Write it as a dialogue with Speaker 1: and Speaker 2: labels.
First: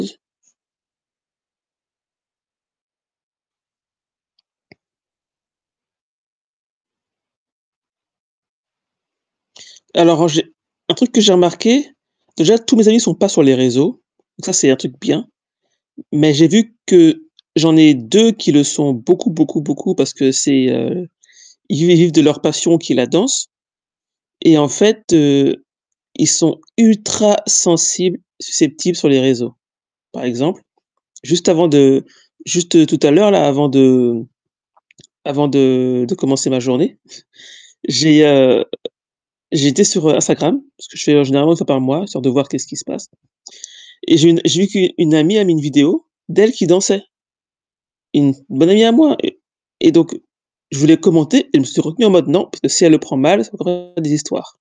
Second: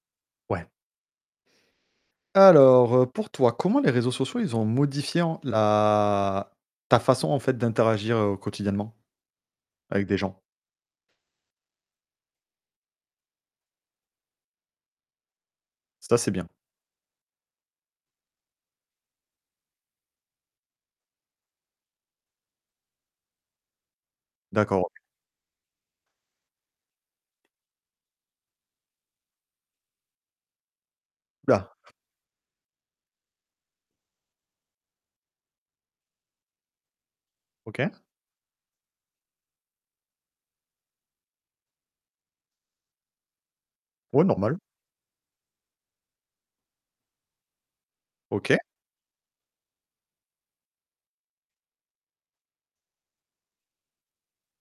Speaker 1: J
Speaker 2: Ouais. Alors, heu, pour toi, comment les réseaux sociaux, ils ont modifié en la ta façon en fait d'interagir, heu, quotidiennement avec des
Speaker 1: Alors, heu,
Speaker 2: gens?
Speaker 1: j'ai un truc que j'ai remarqué, déjà tous mes amis ne sont pas sur les réseaux. Donc ça c'est un truc bien
Speaker 2: Ça, c'est
Speaker 1: mais
Speaker 2: bien.
Speaker 1: j'ai vu que j'en ai 2 qui le sont beaucoup, beaucoup, beaucoup parce que c'est, heu, ils vivent de leur passion qui est la danse et en
Speaker 2: D'accord.
Speaker 1: fait, heu, ils sont ultra sensibles, susceptibles sur les réseaux. Par exemple, juste
Speaker 2: Ouh
Speaker 1: avant
Speaker 2: là!
Speaker 1: de juste, heu, tout à l'heure là, avant de avant de de commencer ma journée,
Speaker 2: OK.
Speaker 1: j'ai, heu, j'étais sur, heu, Instagram, parce que j'y vais, heu, généralement 1 fois par mois, histoire de voir qu'est-ce qui se passe et
Speaker 2: Ouais,
Speaker 1: j'ai une
Speaker 2: normal.
Speaker 1: j'ai vu qu'u une amie a mis une vidéo d'elle qui dansait. Une
Speaker 2: OK.
Speaker 1: bonne amie à moi et et donc je voulais commenter et je me suis retenue en mode: «Non, parce que si elle le prend mal, ça va encore faire des histoires».